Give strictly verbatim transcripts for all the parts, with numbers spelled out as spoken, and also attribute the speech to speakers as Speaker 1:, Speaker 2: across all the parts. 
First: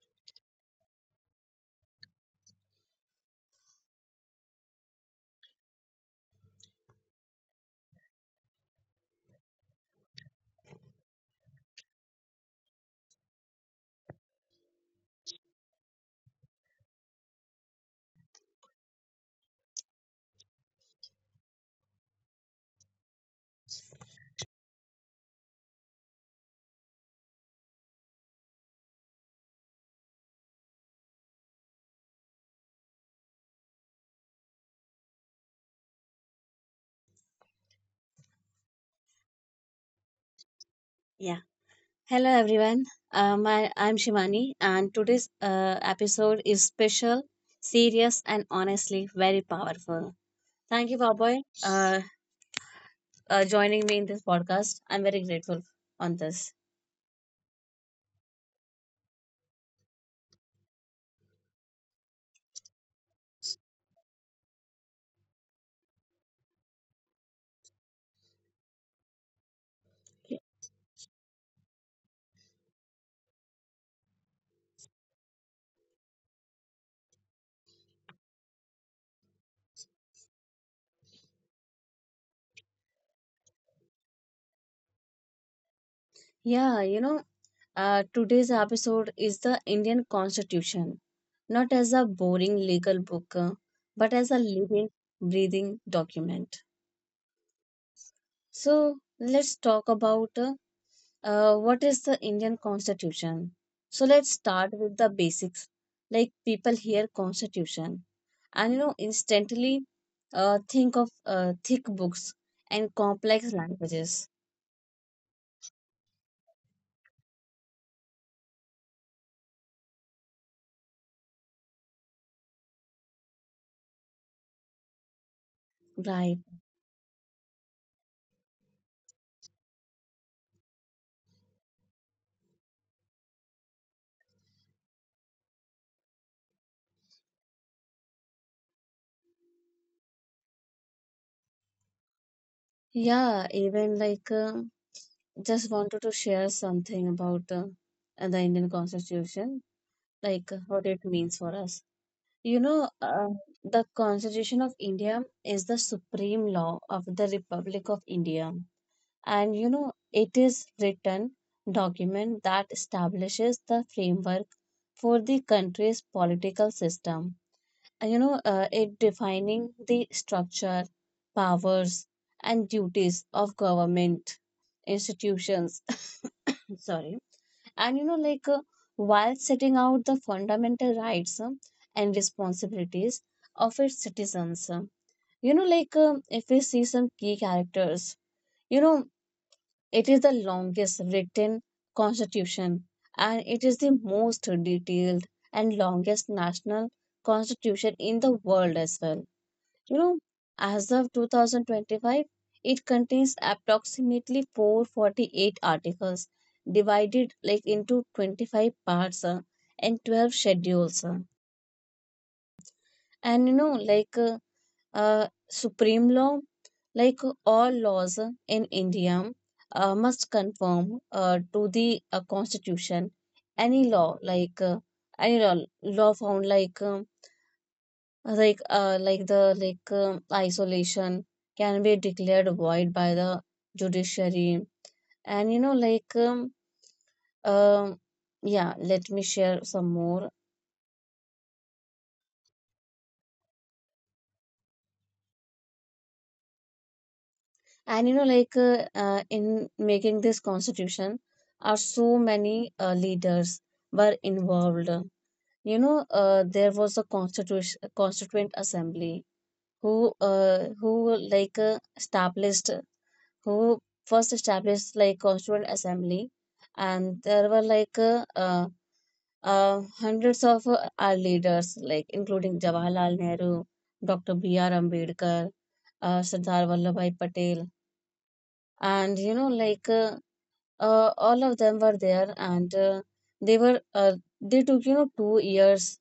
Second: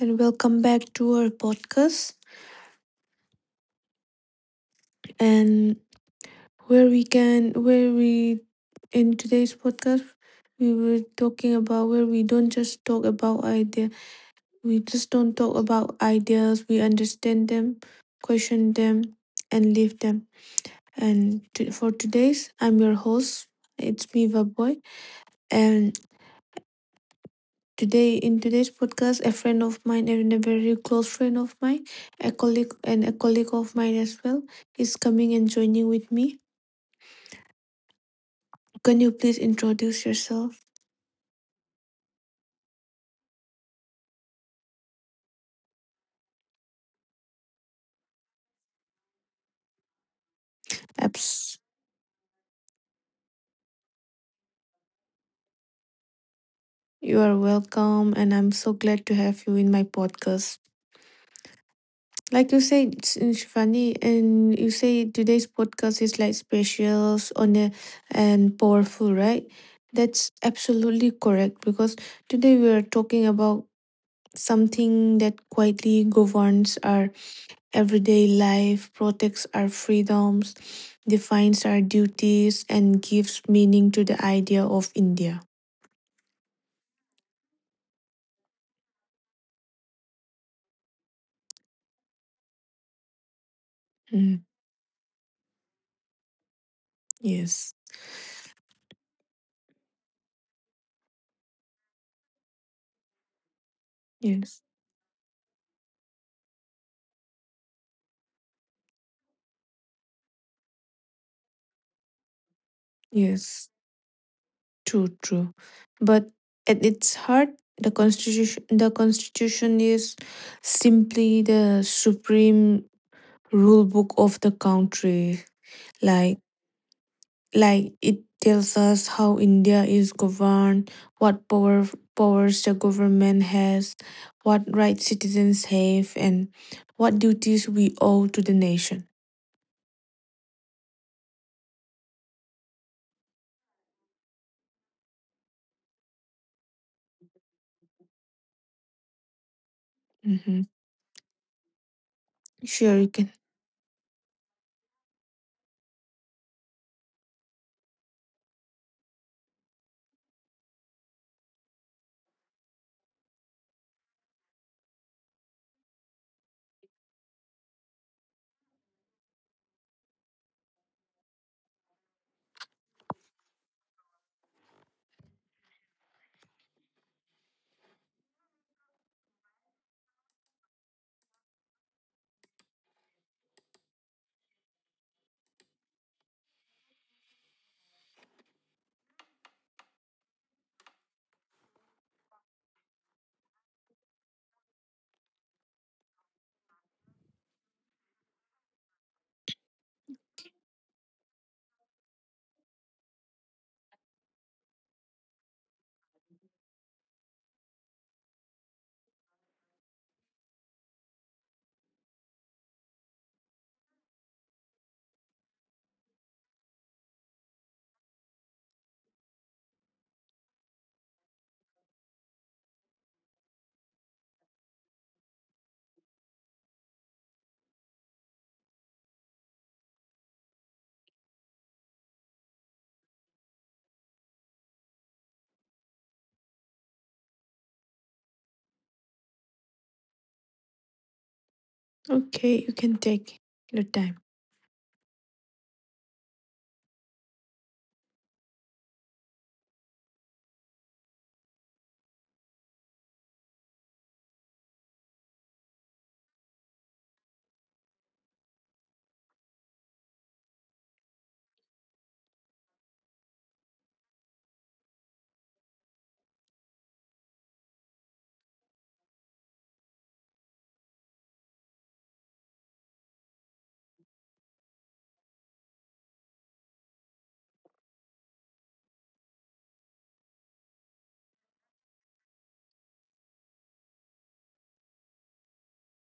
Speaker 1: and welcome back to our podcast. And where we can, where we In today's podcast, we were talking about where we don't just talk about idea, we just don't talk about ideas. We understand them, question them, and live them. And to, for today's, I'm your host. It's me, Boy, and today, in today's podcast, a friend of mine and a very close friend of mine, a colleague and a colleague of mine as well, is coming and joining with me. Can you please introduce yourself?
Speaker 2: Yeah. Hello, everyone. Uh, my, I'm Shivani, and today's uh, episode is special, serious, and honestly very powerful. Thank you, Baboy,
Speaker 1: Abs,
Speaker 2: uh, uh, joining me in this podcast. I'm very grateful on this.
Speaker 1: you are welcome, and I'm so glad to have you in my podcast. Like you said, it's it's Shivani, and you say today's podcast is like special, on a, and powerful, right? That's absolutely correct because today we are talking about something that quietly governs our everyday life, protects our freedoms, defines our duties, and gives meaning to the idea of India.
Speaker 2: Yeah, you know, uh, today's episode is the Indian Constitution, not as a boring legal book, uh, but as a
Speaker 1: Mm,
Speaker 2: living, breathing document.
Speaker 1: yes,
Speaker 2: So let's talk about uh, Uh, what is the Indian constitution? So let's
Speaker 1: yes,
Speaker 2: start with the basics. Like, people hear constitution and you know instantly uh, think of uh, thick books and complex
Speaker 1: yes,
Speaker 2: languages.
Speaker 1: true, true. But at its heart, the constitution the constitution is simply the supreme rule book of the country. like
Speaker 2: Right.
Speaker 1: Like it tells us how India is governed, what power powers the government has, what rights citizens have, and what duties we owe to the nation.
Speaker 2: Yeah, even like, uh, just wanted to share something about uh, the Indian constitution, like uh,
Speaker 1: Hmm.
Speaker 2: what it means for us. You know,
Speaker 1: Sure, you
Speaker 2: uh,
Speaker 1: can.
Speaker 2: the Constitution of India is the supreme law of the Republic of India, and you know it is written document that establishes the framework for the country's political system. Uh, you know uh, it defining the structure, powers, and duties of government institutions. Sorry, and you know like uh, while setting out the fundamental rights um, and responsibilities of its citizens. Um, you know like um, if we see some key characters, you know it is the longest written constitution, and it is the most detailed and longest national constitution in the world as well. You know, as of two thousand twenty-five, it contains approximately four hundred forty-eight articles divided, like, into twenty-five parts, uh, and twelve schedules. uh. And you know, like uh, uh, supreme law, like all laws in India, uh, must conform uh, to the uh, constitution. Any law, like uh, any law, law found like um, like uh, like the like um, isolation can be declared void by the judiciary. And you know, like um, um, yeah, let me share some more.
Speaker 1: Okay, you can take your time.
Speaker 2: And you know like uh, uh, in making this constitution are so many uh, leaders were involved. You know uh, there was a constitution constituent assembly who uh, who like uh, established who first established, like, constituent assembly. And there were, like, uh, uh, uh, hundreds of uh, our leaders, like including Jawaharlal Nehru, Dr. B R Ambedkar, uh, Sardar Vallabhbhai Patel, and you know like uh, uh, all of them were there. And uh, they were uh, they took, you know two years,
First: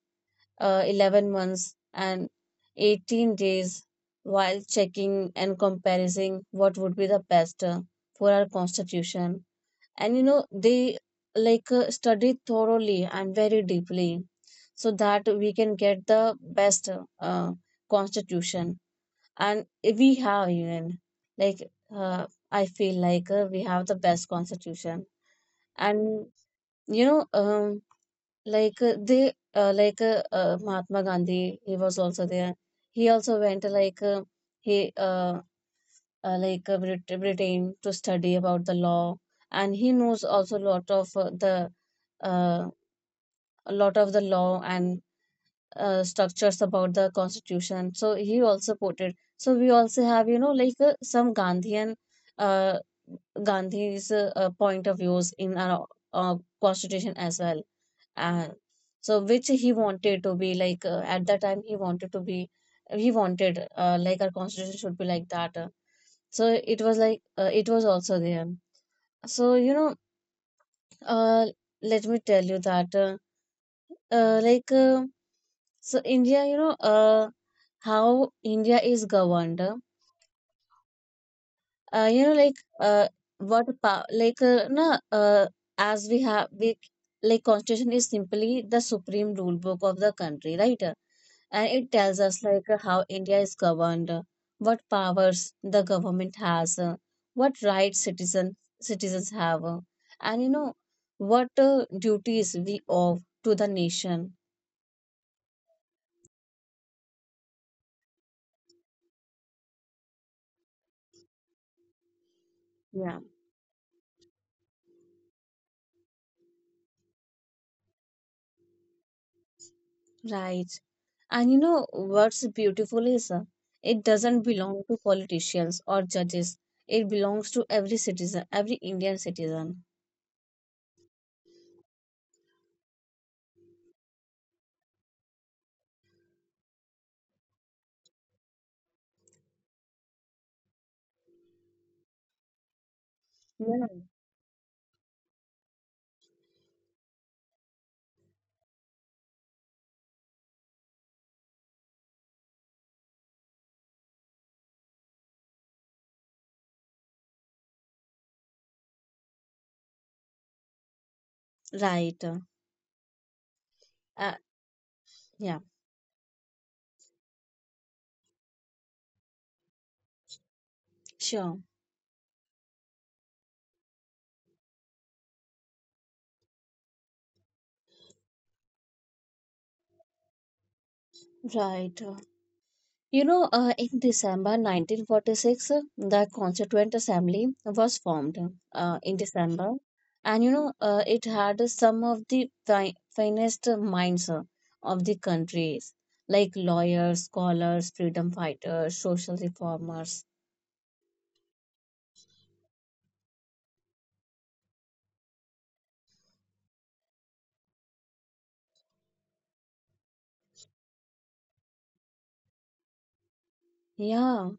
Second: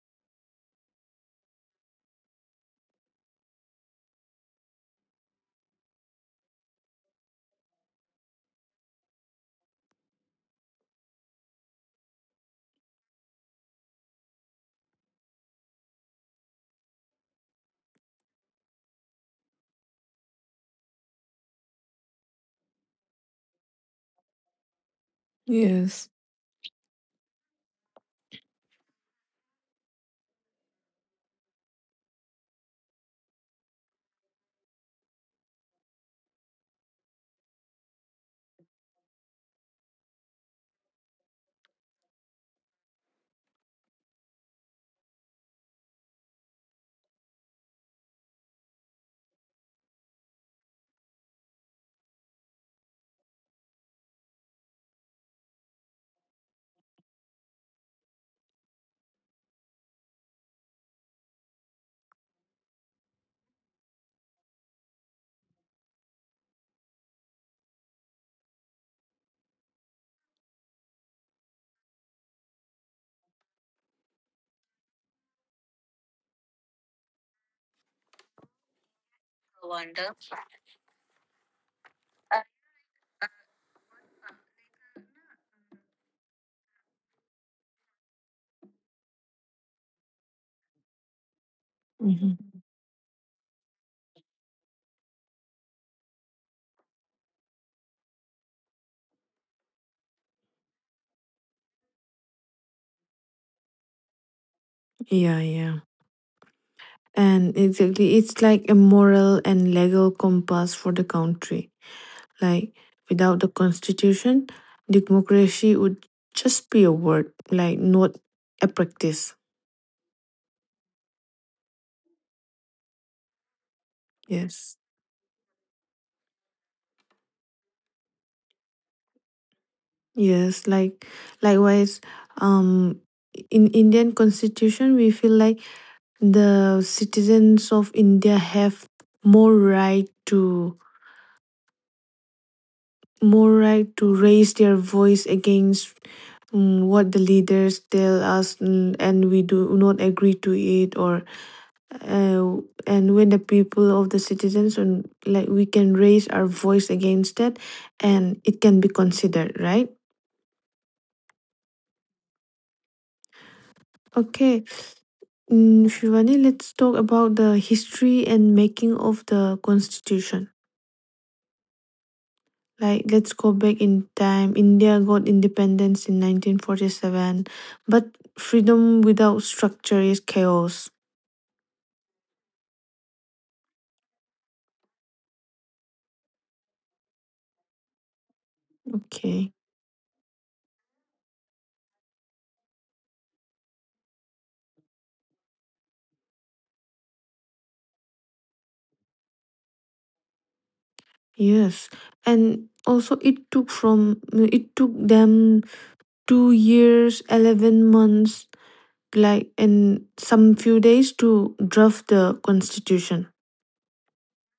Speaker 2: uh, eleven months, and eighteen days, while checking and comparing what would be the best uh, for our constitution. And you know they, like uh, studied thoroughly and very deeply, so that we can get the best uh, constitution. And we have even like uh, I feel like uh, we have the best constitution.
Speaker 1: Yes.
Speaker 2: And you know um like uh, they uh, like uh, uh, Mahatma Gandhi, he was also there. He also went, uh, like uh, he uh, uh, like uh, Brit- britain, to study about the law. And he knows also a lot of, uh, the uh, a lot of the law and uh, structures about the constitution. So he also put it, so we also have, you know like uh, some gandhian uh, Gandhi's uh, uh, point of views in our uh, constitution as well. And so, which he wanted to be, like, uh, at that time he wanted to be, he wanted uh, like our constitution should be like that, uh, so it was like uh, it was also there. So you know uh, let me tell you that, uh, uh, like uh, so India, you know uh, how India is governed, uh, uh, you know like uh, what power, like uh, na uh, as we have we like, constitution is simply the supreme rule book of the country, right? And it tells us,
Speaker 1: Hmm.
Speaker 2: like uh, how India is governed, uh, what powers the government has, uh, what rights citizen citizens have, uh, and you know what uh, duties we owe to the nation.
Speaker 1: Yeah, yeah. And exactly, it's like a moral and legal compass for the country. Like
Speaker 2: Yeah.
Speaker 1: without the constitution, democracy would just be a word, like not a practice.
Speaker 2: Right. And you know what's beautiful is, uh, it doesn't
Speaker 1: Yes.
Speaker 2: belong to politicians or judges. It belongs to every citizen, every Indian citizen.
Speaker 1: Yes, like likewise, um in Indian constitution we feel like the citizens of India have more right to more right
Speaker 2: Yeah.
Speaker 1: to raise their voice against, mm, what the leaders tell us, mm, and we do not agree to it. Or uh, and when the people of the citizens, and like, we can raise our voice against it, and it can be considered right.
Speaker 2: Right. Uh, uh,
Speaker 1: Okay.
Speaker 2: yeah,
Speaker 1: Mm, Shivani, let's talk about the history and making of the constitution.
Speaker 2: sure.
Speaker 1: Like, let's go back in time. India got independence in nineteen forty-seven, but freedom without structure is chaos.
Speaker 2: Right. Uh, You know, uh, in December nineteen forty-six, uh, the Constituent Assembly was formed, uh, in
Speaker 1: Okay,
Speaker 2: December, and you know, uh, it had some of the fi- finest minds uh, of the countries, like lawyers, scholars, freedom fighters, social reformers.
Speaker 1: yes. And also, it took from it took them two years, eleven months, like in some few days to draft the constitution.
Speaker 2: Yeah,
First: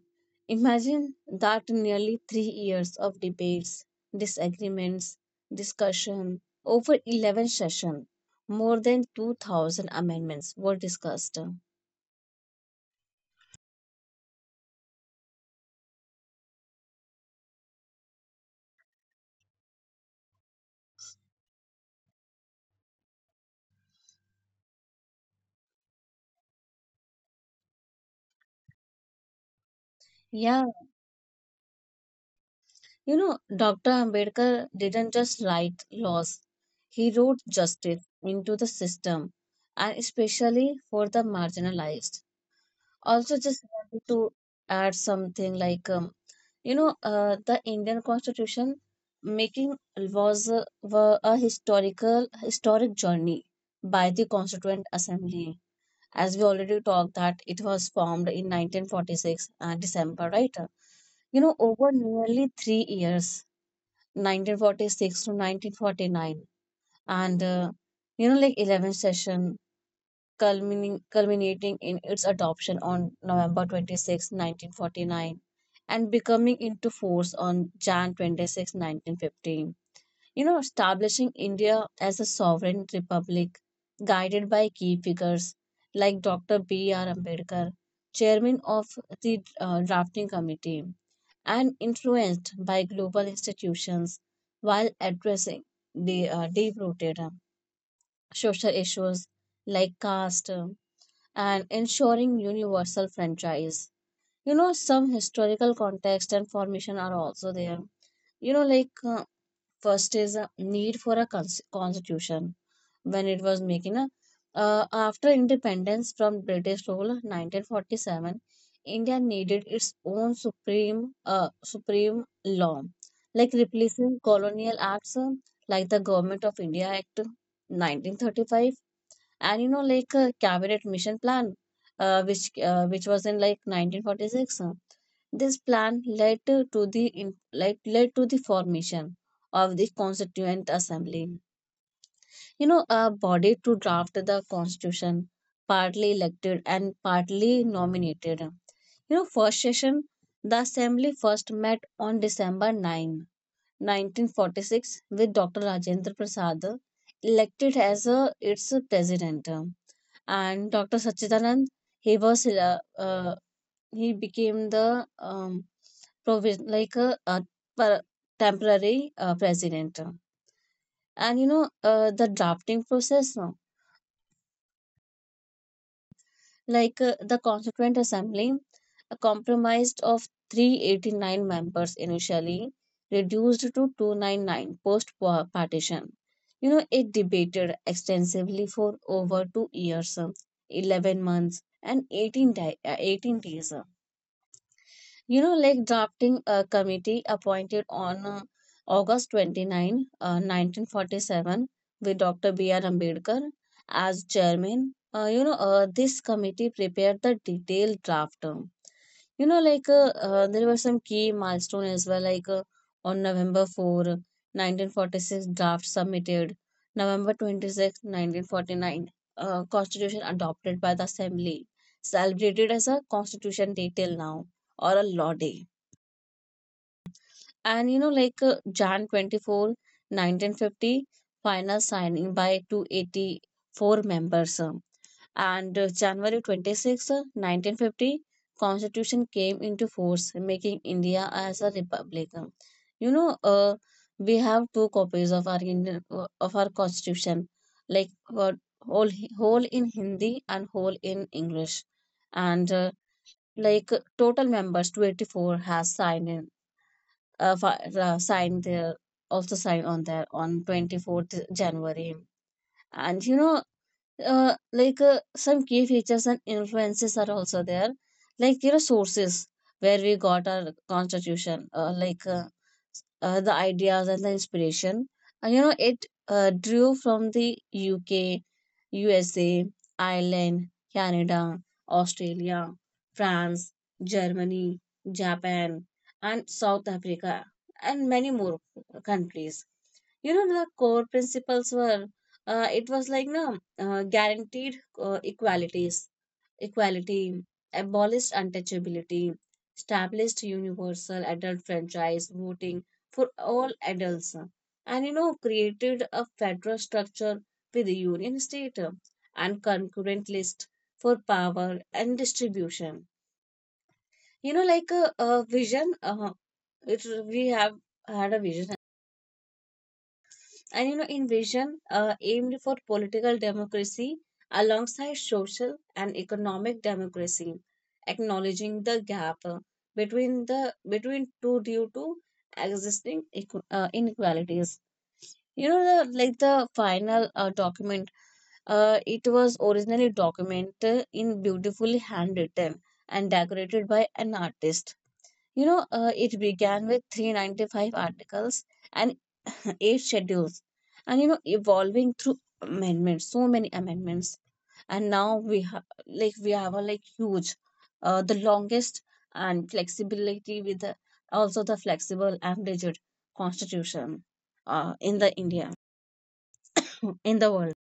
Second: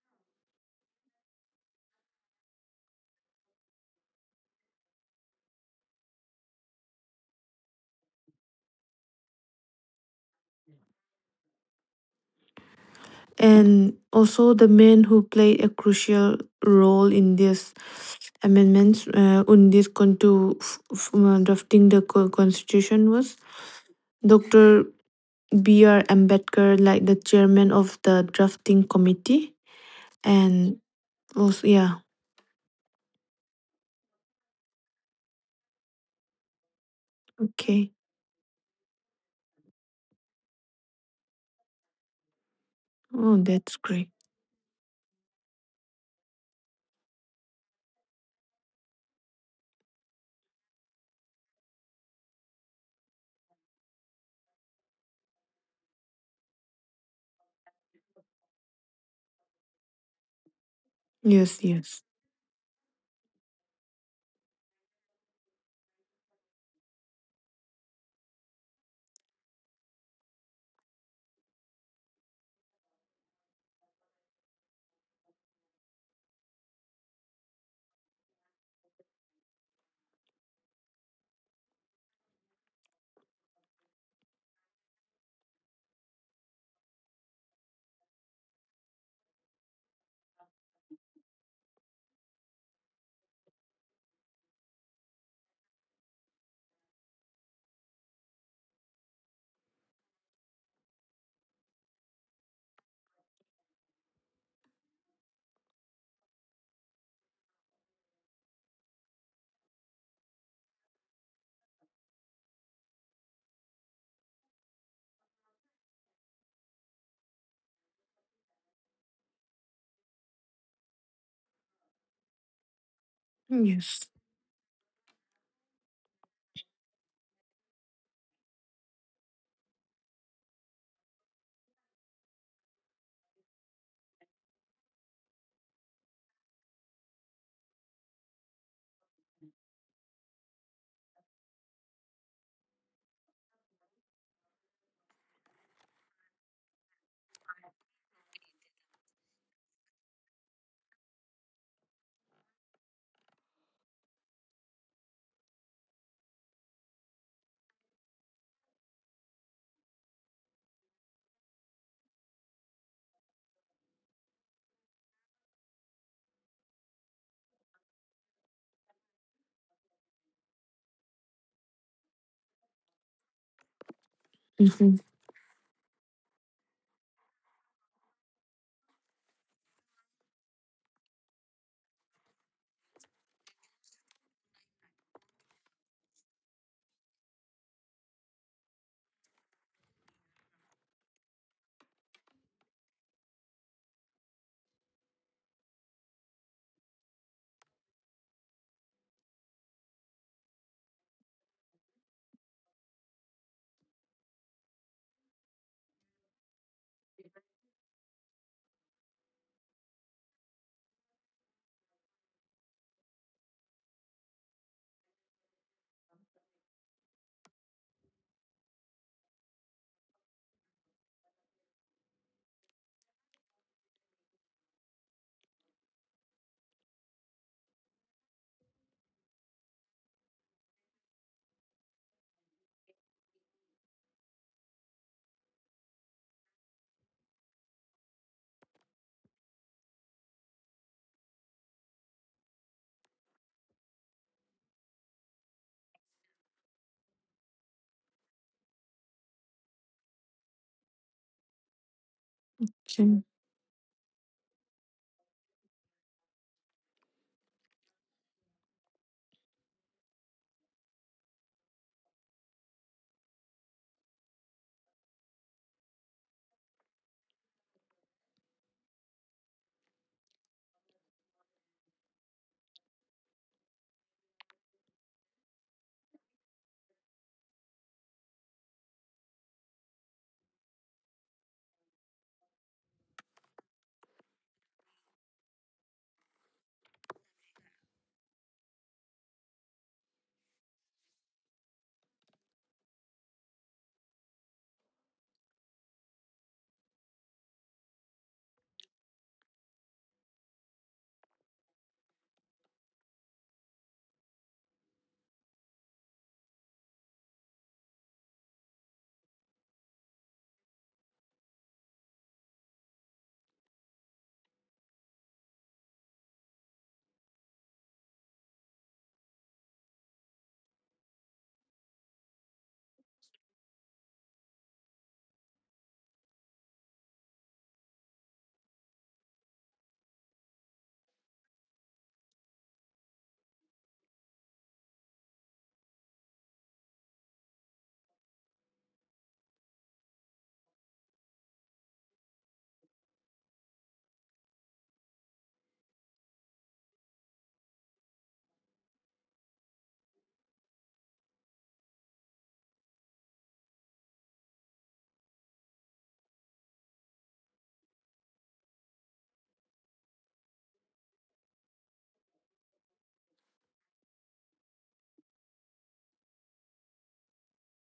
Speaker 2: imagine that, nearly three years of debates, disagreements, discussion, over eleven sessions, more than two thousand amendments were discussed.
Speaker 1: And also the men who played a crucial role in these amendments, uh, in this conto f- f- uh, drafting the co- constitution was doctor B R. Ambedkar, like the chairman of the drafting committee.
Speaker 2: Yeah,
Speaker 1: And also, yeah,
Speaker 2: You know, doctor Ambedkar didn't just write laws, he wrote
Speaker 1: okay.
Speaker 2: justice into the system, and especially for the marginalized.
Speaker 1: Oh,
Speaker 2: Also, just
Speaker 1: that's
Speaker 2: wanted
Speaker 1: great.
Speaker 2: to add something, like, um, you know, uh, the Indian Constitution making was a, were a historical historic journey by the Constituent Assembly. As we already talked, that it was formed in nineteen forty-six, uh, December, right? You know
Speaker 1: Yes,
Speaker 2: over
Speaker 1: yes,
Speaker 2: nearly three years, nineteen forty-six to nineteen forty-nine, and uh, you know like eleventh session, culminating culminating in its adoption on November twenty-sixth, nineteen forty-nine, and becoming into force on January twenty-sixth, nineteen fifteen, you know establishing India as a sovereign republic, guided by key figures like doctor B R Ambedkar, chairman of the uh, drafting committee, and influenced by global institutions, while addressing the uh, deep rooted social issues like caste, uh, and ensuring universal franchise. You know, some historical context and formation are also there. You know, like uh, First is a need for a cons- constitution. When it was making a uh, after independence from British rule, nineteen forty-seven, India needed its own supreme, uh, supreme law, like
Speaker 1: yes.
Speaker 2: replacing colonial acts, uh, like the Government of India Act, nineteen thirty-five, and you know like a cabinet mission plan, uh, which uh, which was in, like, nineteen forty-six. Uh, this plan led to to the in- like led to the formation of the Constituent Assembly, you know a body to draft the constitution, partly elected and partly nominated. You know first session, the assembly first met on December ninth, nineteen forty-six, with Dr. Rajendra Prasad elected as, a, its president. And doctor Sachidanand, he was uh, uh, he became the um, provis- like a, a per- temporary uh, president. And you know uh, the drafting process, no?
Speaker 1: Mm-hmm.
Speaker 2: Like, uh, the Constituent Assembly uh, comprised of three hundred eighty-nine members initially, reduced to two hundred ninety-nine post partition. You know it debated extensively for over two years, um, eleven months, and eighteen di- uh, eighteen days. You know, like drafting a committee appointed on, uh, August 29, uh, nineteen forty-seven, with doctor B R. Ambedkar as chairman. Uh, you know, uh, this committee prepared the detailed draft. Um, you know like uh, uh, there were some key milestone as well, like uh, on November fourth, nineteen forty-six, draft submitted. November twenty sixth, nineteen forty-nine, uh, constitution adopted by the assembly, celebrated as a Constitution Day till now, or a Law Day. And you know, like uh, January twenty-fourth, nineteen fifty, final signing by two hundred eighty-four members. um, And uh, January twenty-sixth, nineteen fifty, constitution came into force, making India as a republic. Um, You know, uh, we have two copies of our Indian, uh, of our Constitution, like uh, whole whole in Hindi, and whole in English, and uh, like uh, total members two hundred eighty-four has signed, in uh, fi- uh, sign there of the sign on there on twenty-fourth January. And you know, uh, like uh, some key features and influences are also there, like, you know sources where we got our constitution, uh, like uh, uh, the ideas and the inspiration. And you know it uh, drew from the U K, U S A, Ireland, Canada, Australia, France, Germany, Japan, and South Africa, and many more countries. You know the core principles were, uh, it was like, no, uh, guaranteed, uh, equalities, equality, abolished untouchability, established universal adult franchise, voting for all adults, uh, and you know created a federal structure with a union state, uh, and concurrent list for power and distribution. You know, like a, a vision, uh, it, we have had a vision. And you know in vision, uh, aimed for political democracy alongside social and economic democracy, acknowledging the gap, uh, between the between two, due to existing, equ- uh, inequalities. You know the, like the final uh, document, uh, it was originally documented, in beautifully handwritten and decorated by an artist. You know uh, it began with three hundred ninety-five articles and eight schedules, and you know evolving through amendments, so many amendments, and now we have, like we have a like huge, uh, the longest, and flexibility with the, also the flexible and rigid constitution, uh, in the India, in the world.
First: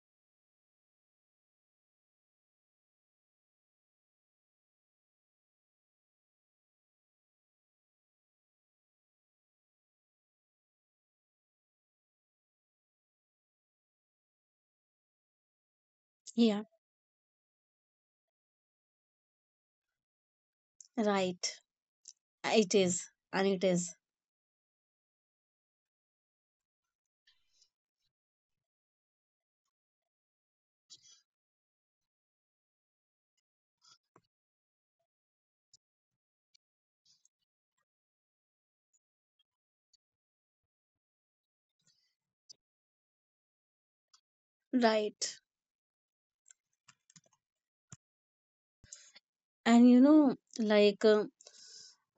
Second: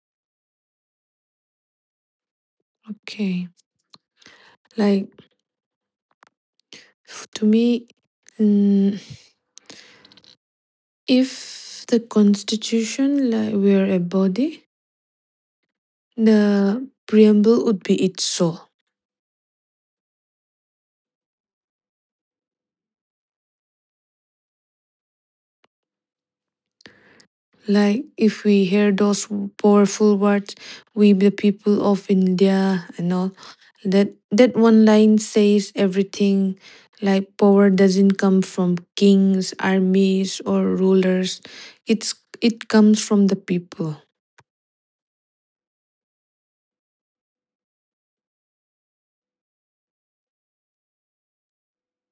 Speaker 1: Okay. Like, f- to me, mm, if the constitution like were a body,
Speaker 2: Yeah.
Speaker 1: the preamble would be its soul.
Speaker 2: Right. It is, and it is.
Speaker 1: Like if we hear those powerful words, we the people of India and all, that that one line says everything. Like power doesn't come from kings, armies or rulers. It's it comes from the people.
Speaker 2: Right. And you know like um,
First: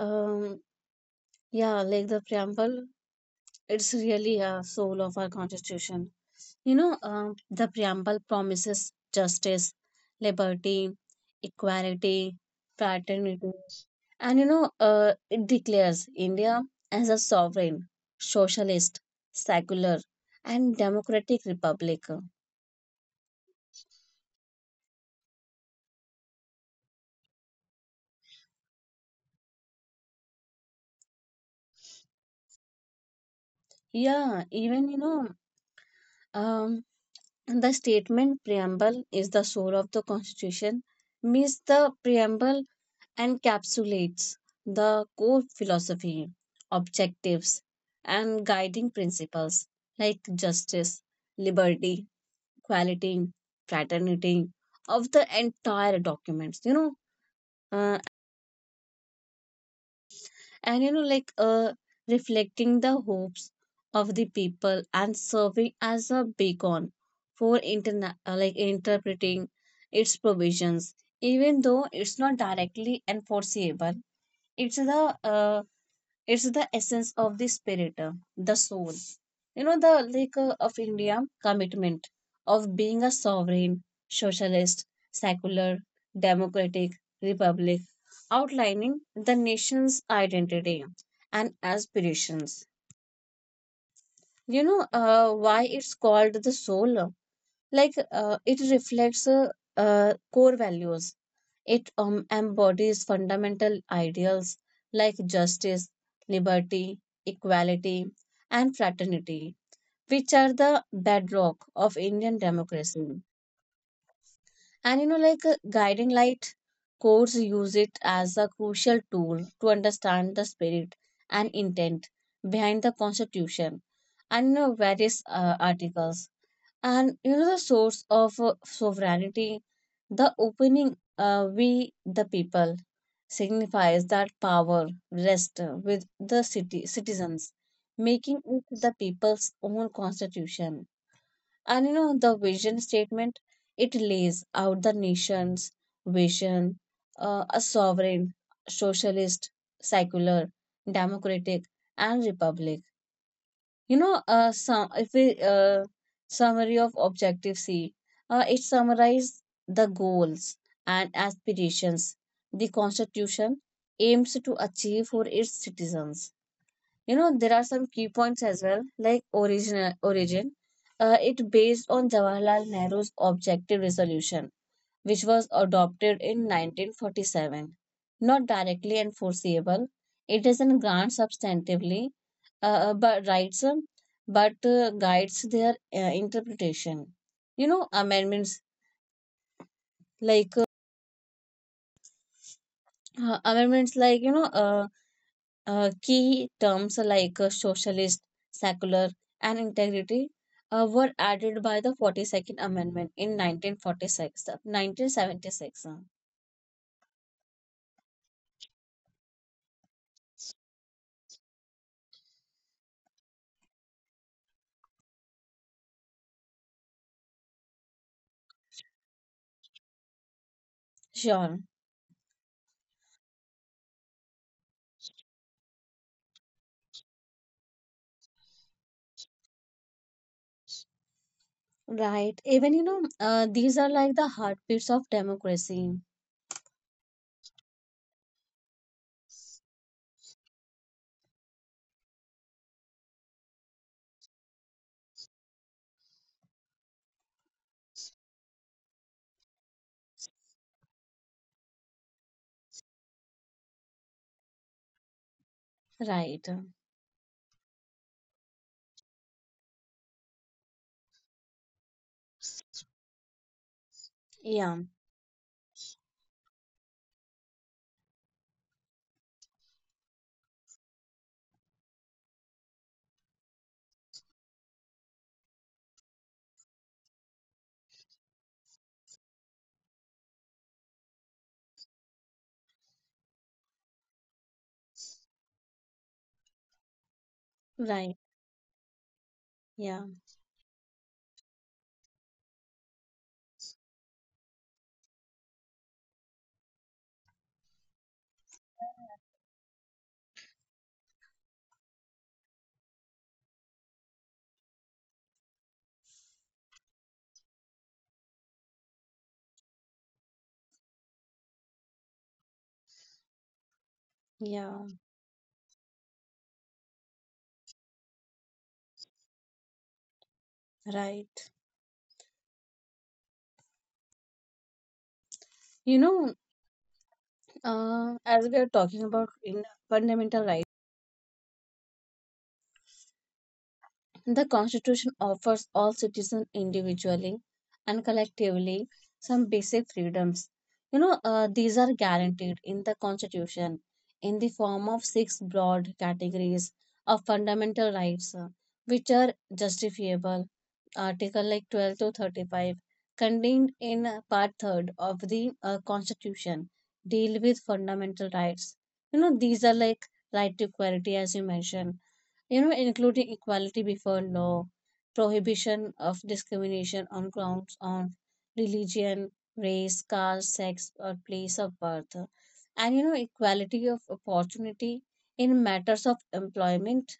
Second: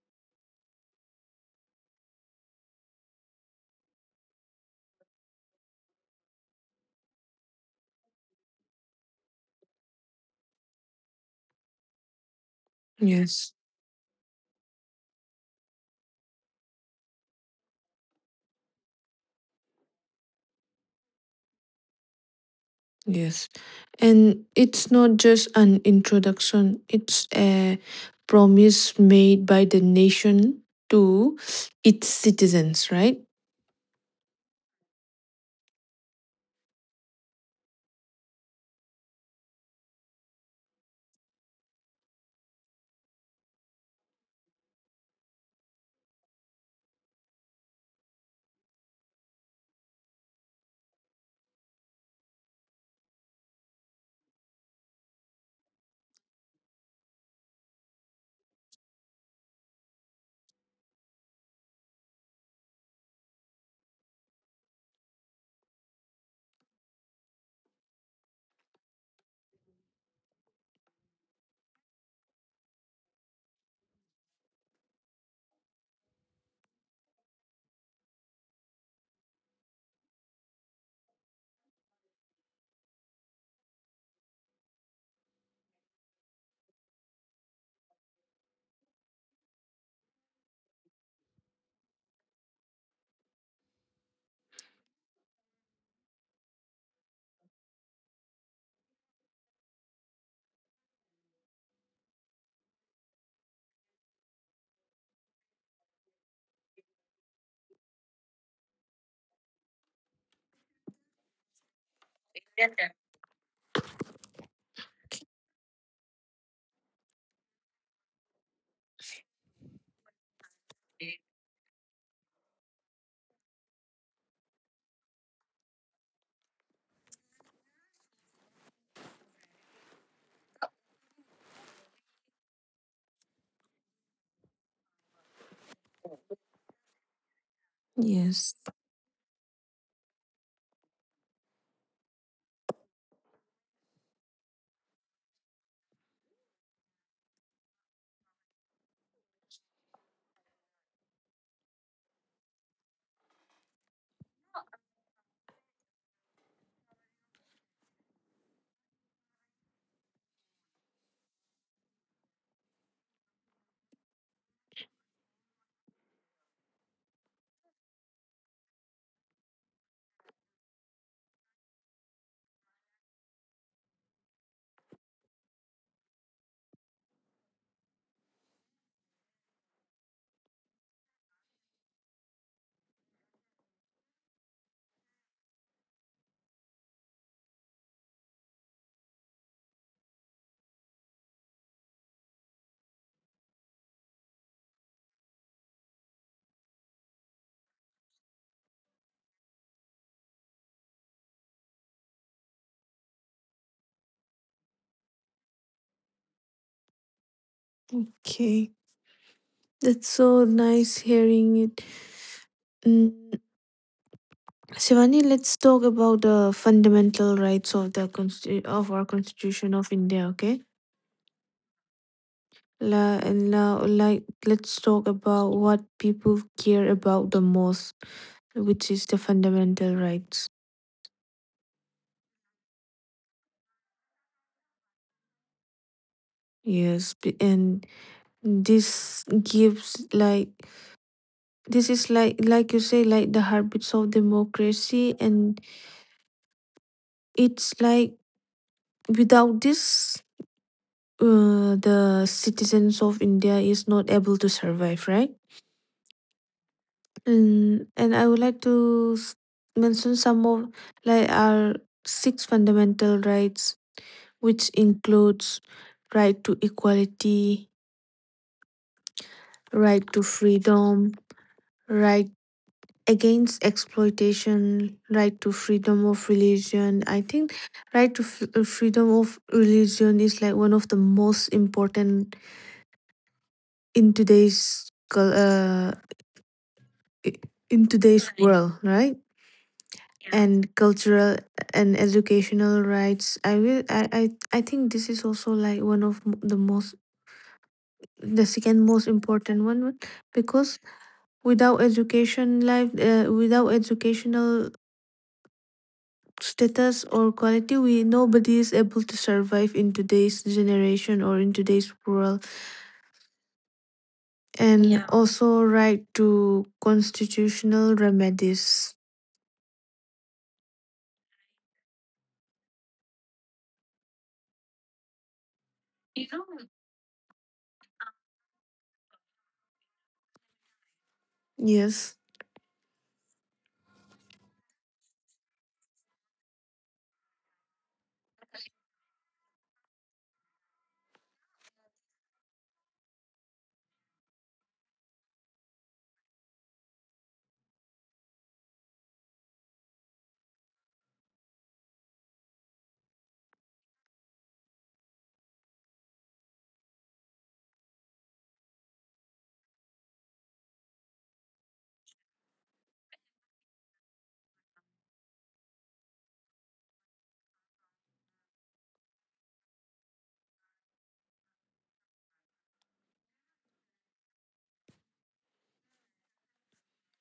Speaker 2: um yeah, like the preamble, it's really a soul of our constitution. You know, um, the preamble promises justice, liberty, equality, fraternity,
Speaker 1: Yes.
Speaker 2: and you know, uh, it declares India as a sovereign, socialist, secular, and democratic republic.
Speaker 1: Yes. And it's not just an introduction, it's a promise made by the nation to its citizens, right?
Speaker 2: Yeah, even you know, um, the statement preamble is the soul of the constitution, means the preamble encapsulates the core philosophy, objectives, and guiding principles like justice, liberty, equality, fraternity of the entire documents, you know, uh, and you know, like uh, reflecting the hopes of the people and serving as a beacon for interna- uh, like interpreting its provisions, even though it's not directly enforceable. It's the uh, it's the essence of the spirit, uh, the soul, you know the like uh, of India, commitment of being a sovereign, socialist, secular, democratic republic, outlining the nation's identity and aspirations. You know uh, why it's called the soul? like uh, it reflects uh, uh, core values. It um, embodies fundamental ideals like justice, liberty, equality, and fraternity, which are the bedrock of Indian democracy. And you know, like uh, Guiding light, courts use it as a crucial tool to understand the spirit and intent behind the Constitution and you know, various uh, articles. And you know the source of uh, sovereignty, the opening, uh, we the people, signifies that power rests with the city citizens, making
Speaker 1: Yes.
Speaker 2: it the people's own constitution. And you know the vision statement, it lays out the nation's vision, uh, a sovereign, socialist, secular, democratic, and republic. You know, uh, some, if we uh, Summary of Objective C, uh, it summarizes the goals and aspirations the Constitution aims to achieve for its citizens. You know, there are some key points as well, like origin. origin. Uh, it based on Jawaharlal Nehru's objective resolution which was adopted in nineteen forty-seven. Not directly enforceable, it doesn't grant substantively uh, uh, but rights, um, but uh, guides their uh, interpretation. You know, amendments like uh, uh, amendments, like you know uh, uh, key terms like uh, socialist, secular, and integrity uh, were added by the forty-second Amendment in nineteen forty-six, nineteen seventy-six.
Speaker 1: Okay. That's so nice hearing it. Mm, Shivani, let's talk about the fundamental rights of the consti- of our Constitution of India, okay?
Speaker 2: Sure.
Speaker 1: La, and la. Like, let's talk about what people care about the most, which is the fundamental rights.
Speaker 2: Right. Even, you know, uh, these are like the heartbeats of democracy.
Speaker 1: Yes, b- and this gives like, this is like like you say, like the heartbeats of democracy, and it's like, without this, uh, the citizens of India is not able to survive, right?
Speaker 2: Right.
Speaker 1: And and I would like to s- mention some of like our six fundamental rights, which
Speaker 2: Yeah.
Speaker 1: includes right to equality, right to freedom, right against exploitation, right to freedom of religion. I think right to f- uh, freedom of religion is like one of the most important in today's cul- uh, i- in
Speaker 2: Right.
Speaker 1: today's Right. world, right?
Speaker 2: Yeah.
Speaker 1: Yeah. And cultural and educational rights, i will I, I, I think this is also like one of m- the most, the second most important one, because without education life uh, without educational status or quality, we, nobody is able to survive in today's generation or in today's world. And
Speaker 2: Yeah.
Speaker 1: yeah, also right to constitutional remedies.
Speaker 2: Right. You know, uh, as we are talking about in fundamental rights,
Speaker 1: Yes,
Speaker 2: the Constitution offers all citizens individually and collectively some basic freedoms. You know, uh, these are guaranteed in the Constitution in the form of six broad categories of fundamental rights, uh, which are justifiable. Article like twelve to thirty-five, contained in uh, Part third of the uh, Constitution, deal with fundamental rights. You know, these are like right to equality, as you mentioned, you know, including equality before law, prohibition of discrimination on grounds on religion, race, caste, sex, or place of birth, and you know, equality of opportunity in matters of employment.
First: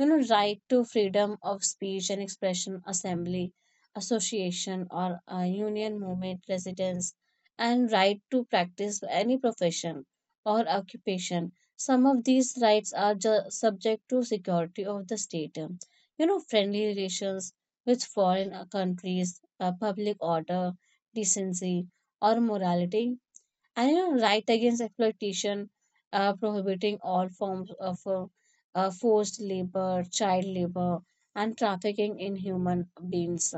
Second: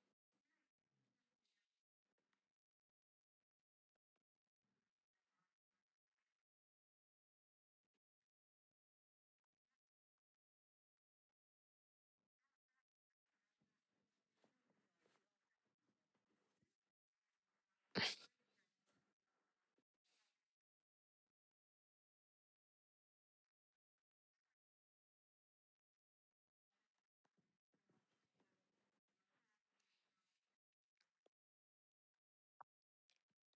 Speaker 2: you know Right to freedom of speech and expression, assembly, association, or a union, movement, residence, and right to practice any profession or occupation. Some of these rights are ju- subject to security of the state, you know friendly relations with foreign uh, countries, uh, public order, decency, or morality. And you know right against exploitation, uh, prohibiting all forms of uh, uh, forced labor, child labor, and trafficking in human beings.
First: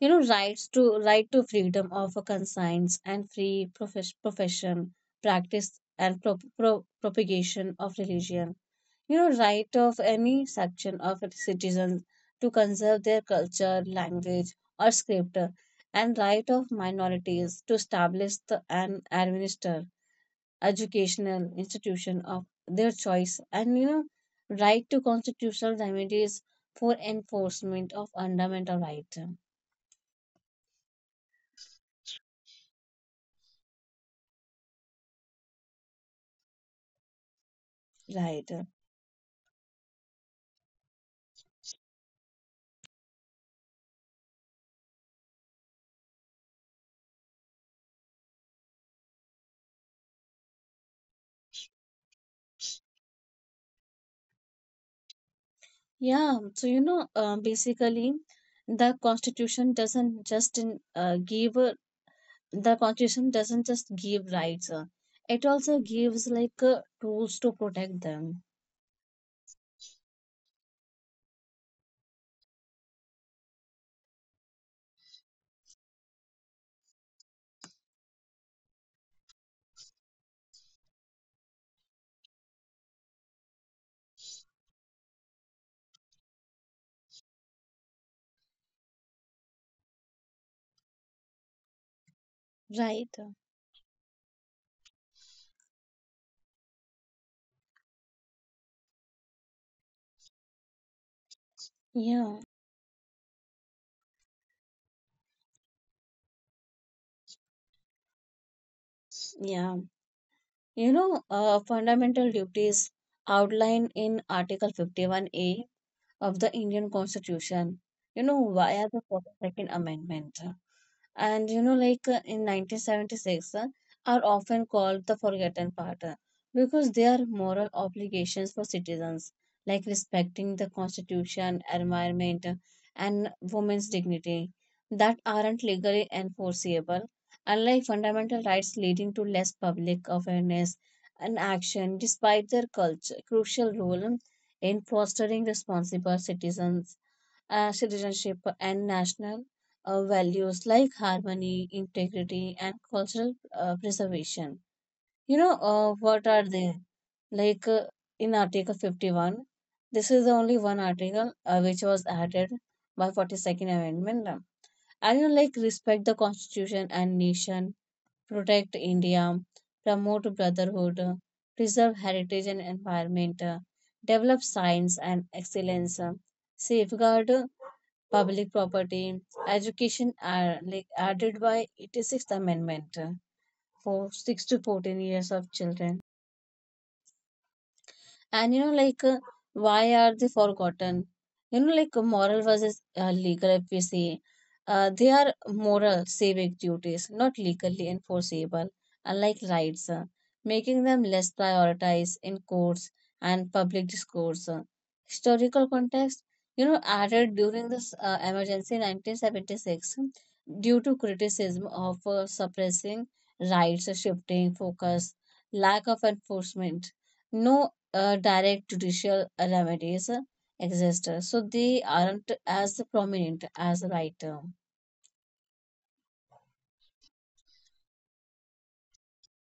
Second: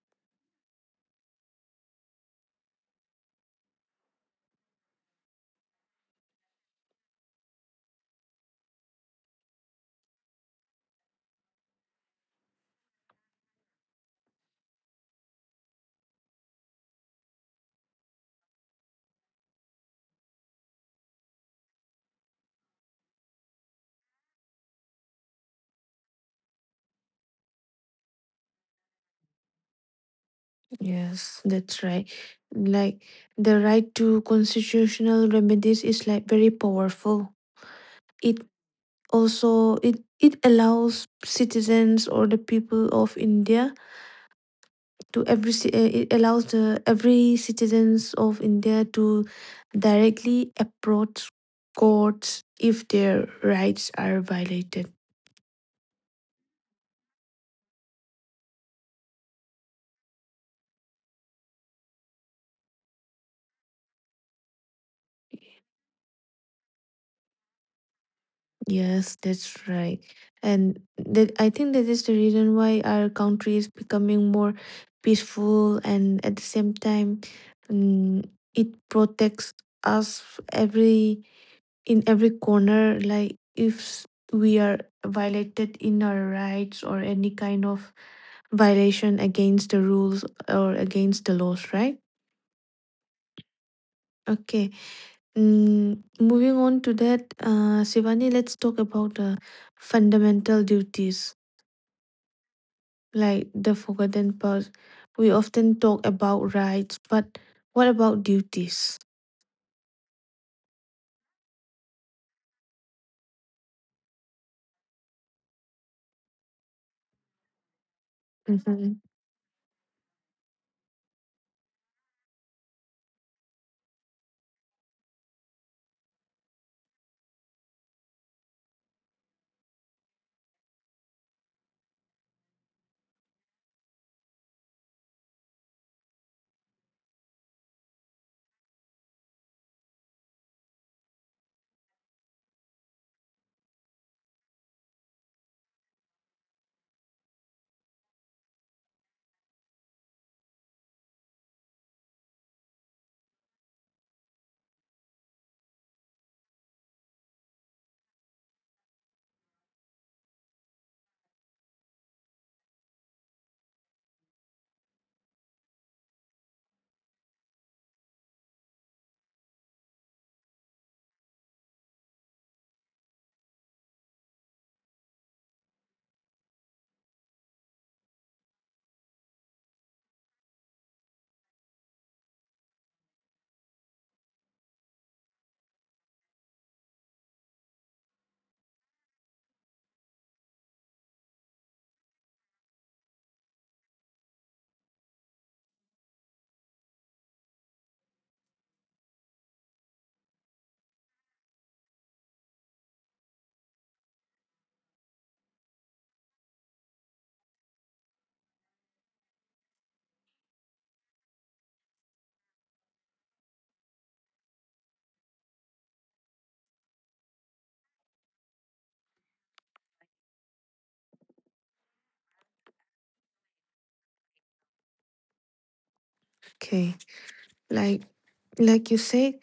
Speaker 2: you know rights to Right to freedom of a conscience and free profes- profession, practice and pro- pro- propagation of religion. You know right of any section of its citizens to conserve their culture, language, or script, and right of minorities to establish the, and administer educational institution of their choice. And you know right to constitutional remedies for enforcement of fundamental right.
Speaker 1: yes, that's right. Like the right to constitutional remedies is like very powerful. it
Speaker 2: Right.
Speaker 1: also it it allows citizens, or the people of India, to every ci- uh, it allows the every citizens of India to directly approach courts if their rights are violated.
Speaker 2: Yeah so you know uh, basically, the constitution doesn't just in, uh, give uh, the constitution doesn't just give rights, uh, it also gives like uh, tools to protect them.
Speaker 1: Yes, that's right. And that I think that is the reason why our country is becoming more peaceful, and at the same time, mm, it protects us every, in every corner, like if s- we are violated in our rights or any kind of violation against the rules or against the laws, right?
Speaker 2: Right.
Speaker 1: Okay. Mm, moving on to that, uh, Shivani, let's talk about uh, fundamental duties,
Speaker 2: Yeah.
Speaker 1: like the forgotten part. We often talk about rights, but what about duties?
Speaker 2: yeah you know uh, Fundamental duties outlined in article fifty-one A of the Indian Constitution, you know, via the
Speaker 1: Hmm.
Speaker 2: forty-second Amendment and you know like uh, in nineteen seventy-six, uh, are often called the forgotten part, uh, because they are moral obligations for citizens like respecting the constitution, environment, uh, and women's dignity, that aren't legally enforceable, unlike fundamental rights, leading to less public awareness and action, despite their culture, crucial role in fostering responsible citizens uh, citizenship and national uh, values like harmony, integrity, and cultural uh, preservation. You know, uh, what are they? Like uh, in Article fifty-one, this is the only one article uh, which was added by forty-second Amendment. um, And you know, like respect the constitution and nation, protect India, promote brotherhood, uh, preserve heritage and environment, uh, develop science and excellence, uh, safeguard uh, public property, education are like added by eighty-sixth Amendment uh, for six to fourteen years of children. And you know like uh, why are they forgotten? You know like uh, moral versus uh, legal, if we say, uh, they are moral civic duties, not legally enforceable unlike rights, uh, making them less prioritized in courts and public discourse. uh. Historical context, you know added during this uh, emergency nineteen seventy-six, due to criticism of uh, suppressing rights, shifting focus, lack of enforcement, no uh, direct judicial remedies uh, exist. So they aren't as prominent as right. um,
Speaker 1: Okay, like like you said,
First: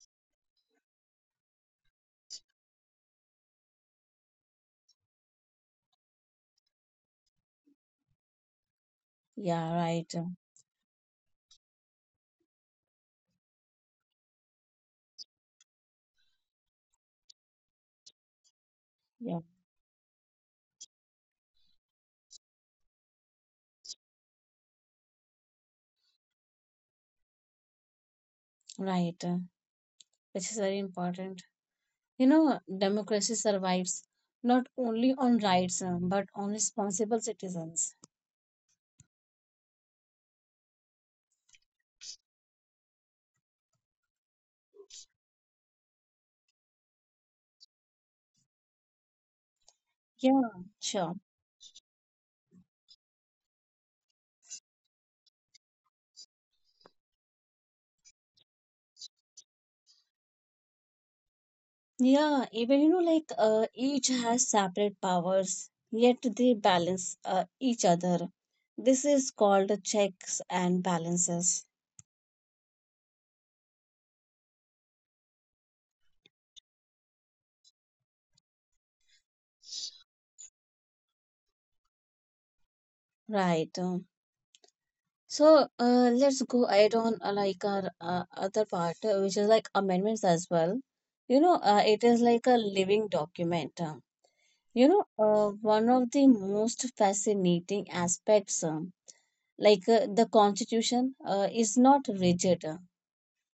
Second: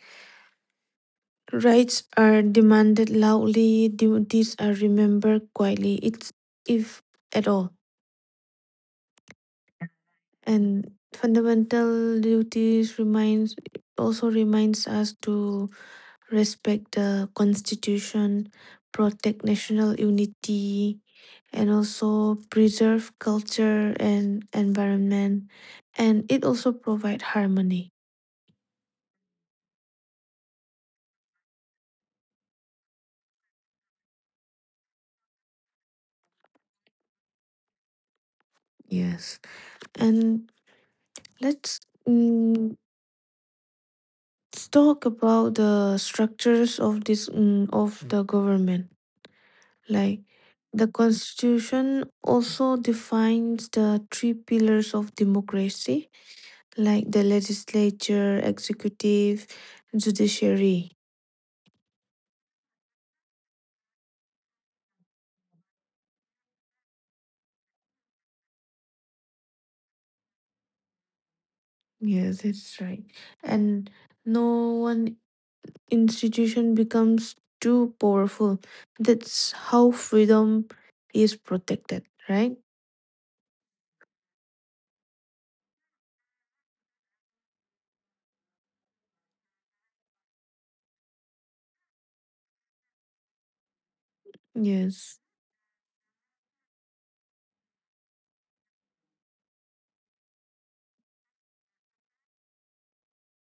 Speaker 1: rights are demanded loudly, duties are remembered quietly. It's, if at all.
Speaker 2: Yeah, right. um,
Speaker 1: And fundamental duties reminds, also reminds us to respect the constitution,
Speaker 2: Yeah,
Speaker 1: protect national unity, and also preserve culture and environment, and it also provide harmony.
Speaker 2: right. uh, Which is very important. You know, democracy survives not only on rights um, but on responsible citizens.
Speaker 1: Yes. And let's mm, talk about the structures of this mm, of the government. Like
Speaker 2: Yeah,
Speaker 1: the
Speaker 2: sure.
Speaker 1: constitution also defines the three pillars of democracy, like the legislature, executive, judiciary.
Speaker 2: Yeah, even you know, like uh, Each has separate powers, yet they balance uh, each other. This is called checks and balances.
Speaker 1: Yes, that's right. And no one institution becomes too powerful. That's how freedom is protected, right?
Speaker 2: Right. So uh, let's go ahead on uh, like our uh, other part, uh, which is like amendments as well. You know, uh, it is like a living document. uh. You know,
Speaker 1: Yes.
Speaker 2: uh, one of the most fascinating aspects, um, like uh, the Constitution, uh, is not rigid, uh,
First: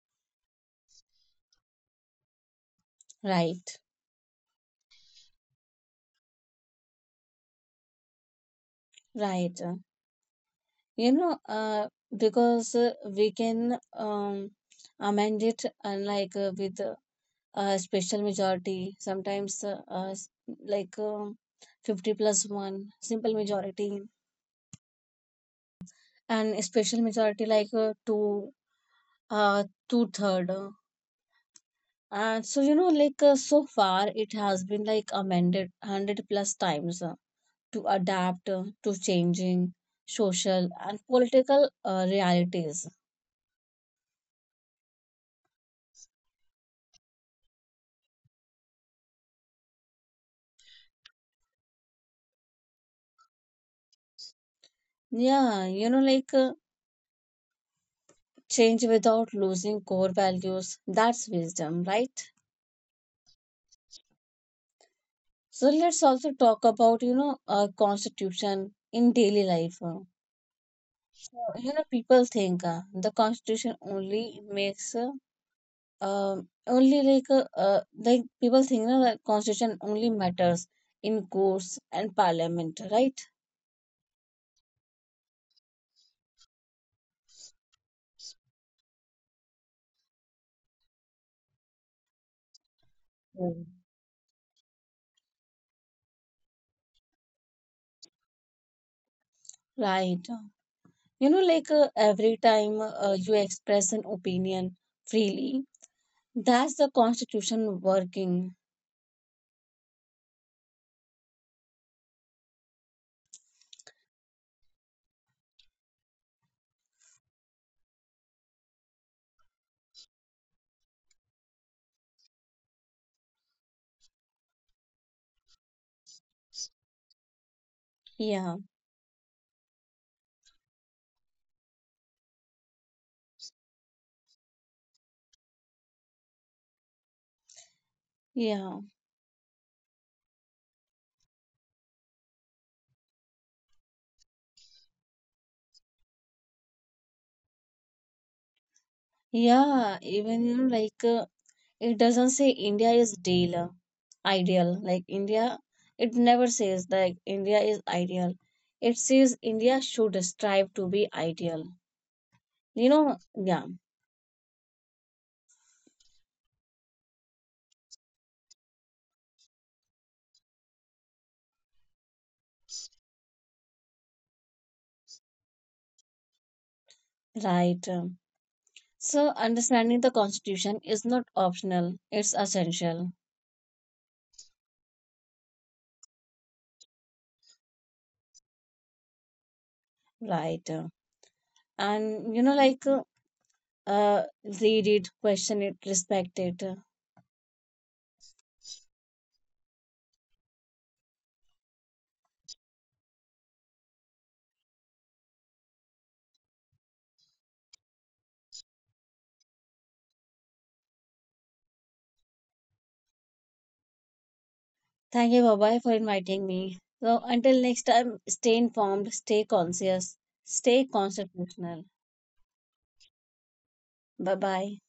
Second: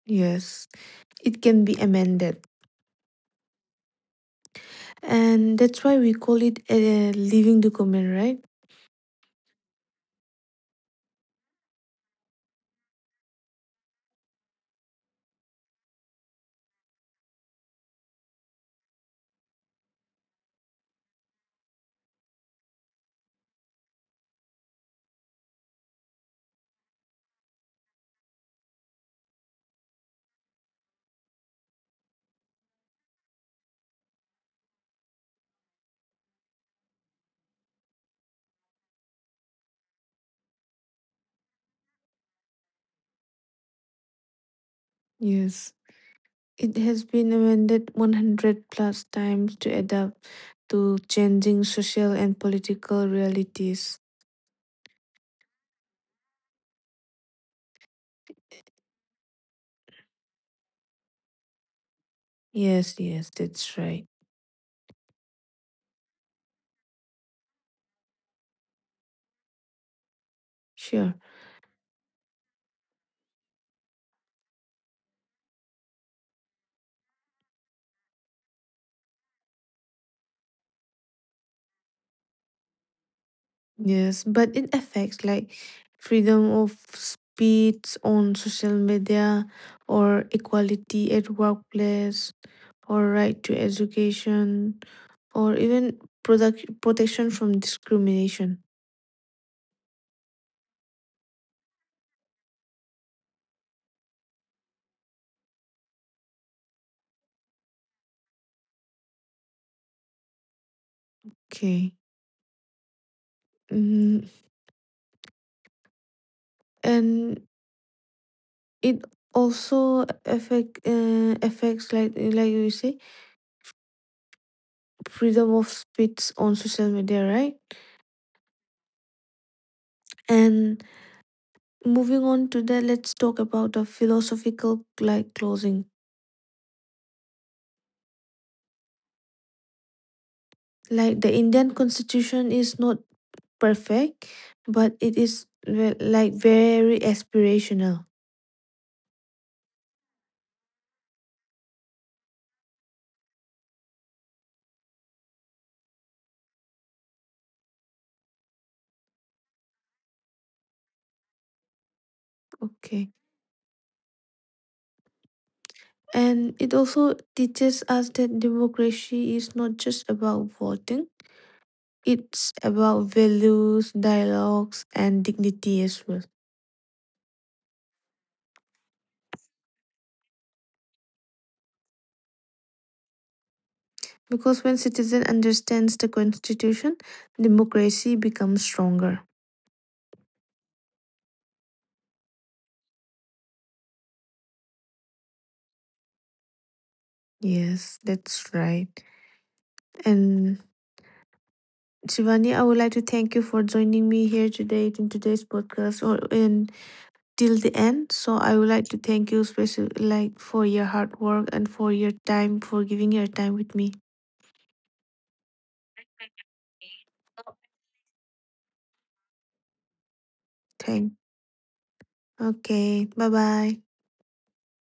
Speaker 1: Yes. It can be amended.
Speaker 2: right?
Speaker 1: And that's why we call it a living document, right?
Speaker 2: Right. uh. You know, uh, because uh, we can um, amend it, uh, like uh, with uh, uh, special majority, sometimes, uh, uh, s- like um fifty plus one, simple majority, and a special majority like, uh, two, uh, two third. And so, you know, like uh, so far it has been like amended one hundred plus times, uh, to adapt uh, to changing social and political uh, realities.
Speaker 1: Yes. It has been amended one hundred plus times to adapt to changing social and political realities.
Speaker 2: Yeah, you know, like uh, Change without losing core values. That's wisdom, right?
Speaker 1: Yes, yes, that's right.
Speaker 2: So let's also talk about, you know, our constitution in daily life. uh.
Speaker 1: Sure.
Speaker 2: So, you know, people think uh, the constitution only makes uh, um only like uh, uh, like people think uh, that constitution only matters in courts and parliament, right?
Speaker 1: Yes, but it affects like freedom of speech on social media, or equality at workplace, or right to
Speaker 2: Mm.
Speaker 1: education, or even product protection from discrimination.
Speaker 2: Right. You know, like uh, every time uh, you express an opinion freely, that's the constitution working.
Speaker 1: Okay. Mhm. And it also affect uh, affects like, uh, like you say, freedom of speech on social media, right?
Speaker 2: Yeah,
Speaker 1: And moving on to that, let's talk about a philosophical like closing.
Speaker 2: yeah,
Speaker 1: Like the Indian constitution is not perfect, but it is ve- like very aspirational.
Speaker 2: yeah. Even you know, like. Uh, It doesn't say India is deal, ideal. Like India, It never says that India is ideal. It says India should strive to be ideal. You
Speaker 1: Okay.
Speaker 2: know, yeah,
Speaker 1: And it also teaches us that democracy is not just about voting, it's about values, dialogues, and dignity as well.
Speaker 2: right. Um, So understanding the constitution is not optional, it's essential,
Speaker 1: Because when citizen understands the constitution, democracy becomes stronger.
Speaker 2: right? Uh, And you know, like uh, uh, read it, question it, respect it. Uh,
Speaker 1: Yes, that's right. And Shivani, I would like to thank you for joining me here today in today's podcast, or in till the end. So I would like to thank you special like for your hard work and for your time, for giving your time with me.
Speaker 2: Thank you, Bye, for inviting me. So until next time, stay informed, stay conscious, stay
Speaker 1: Thank.
Speaker 2: constitutional.
Speaker 1: Okay. Bye bye.
Speaker 2: Bye-bye.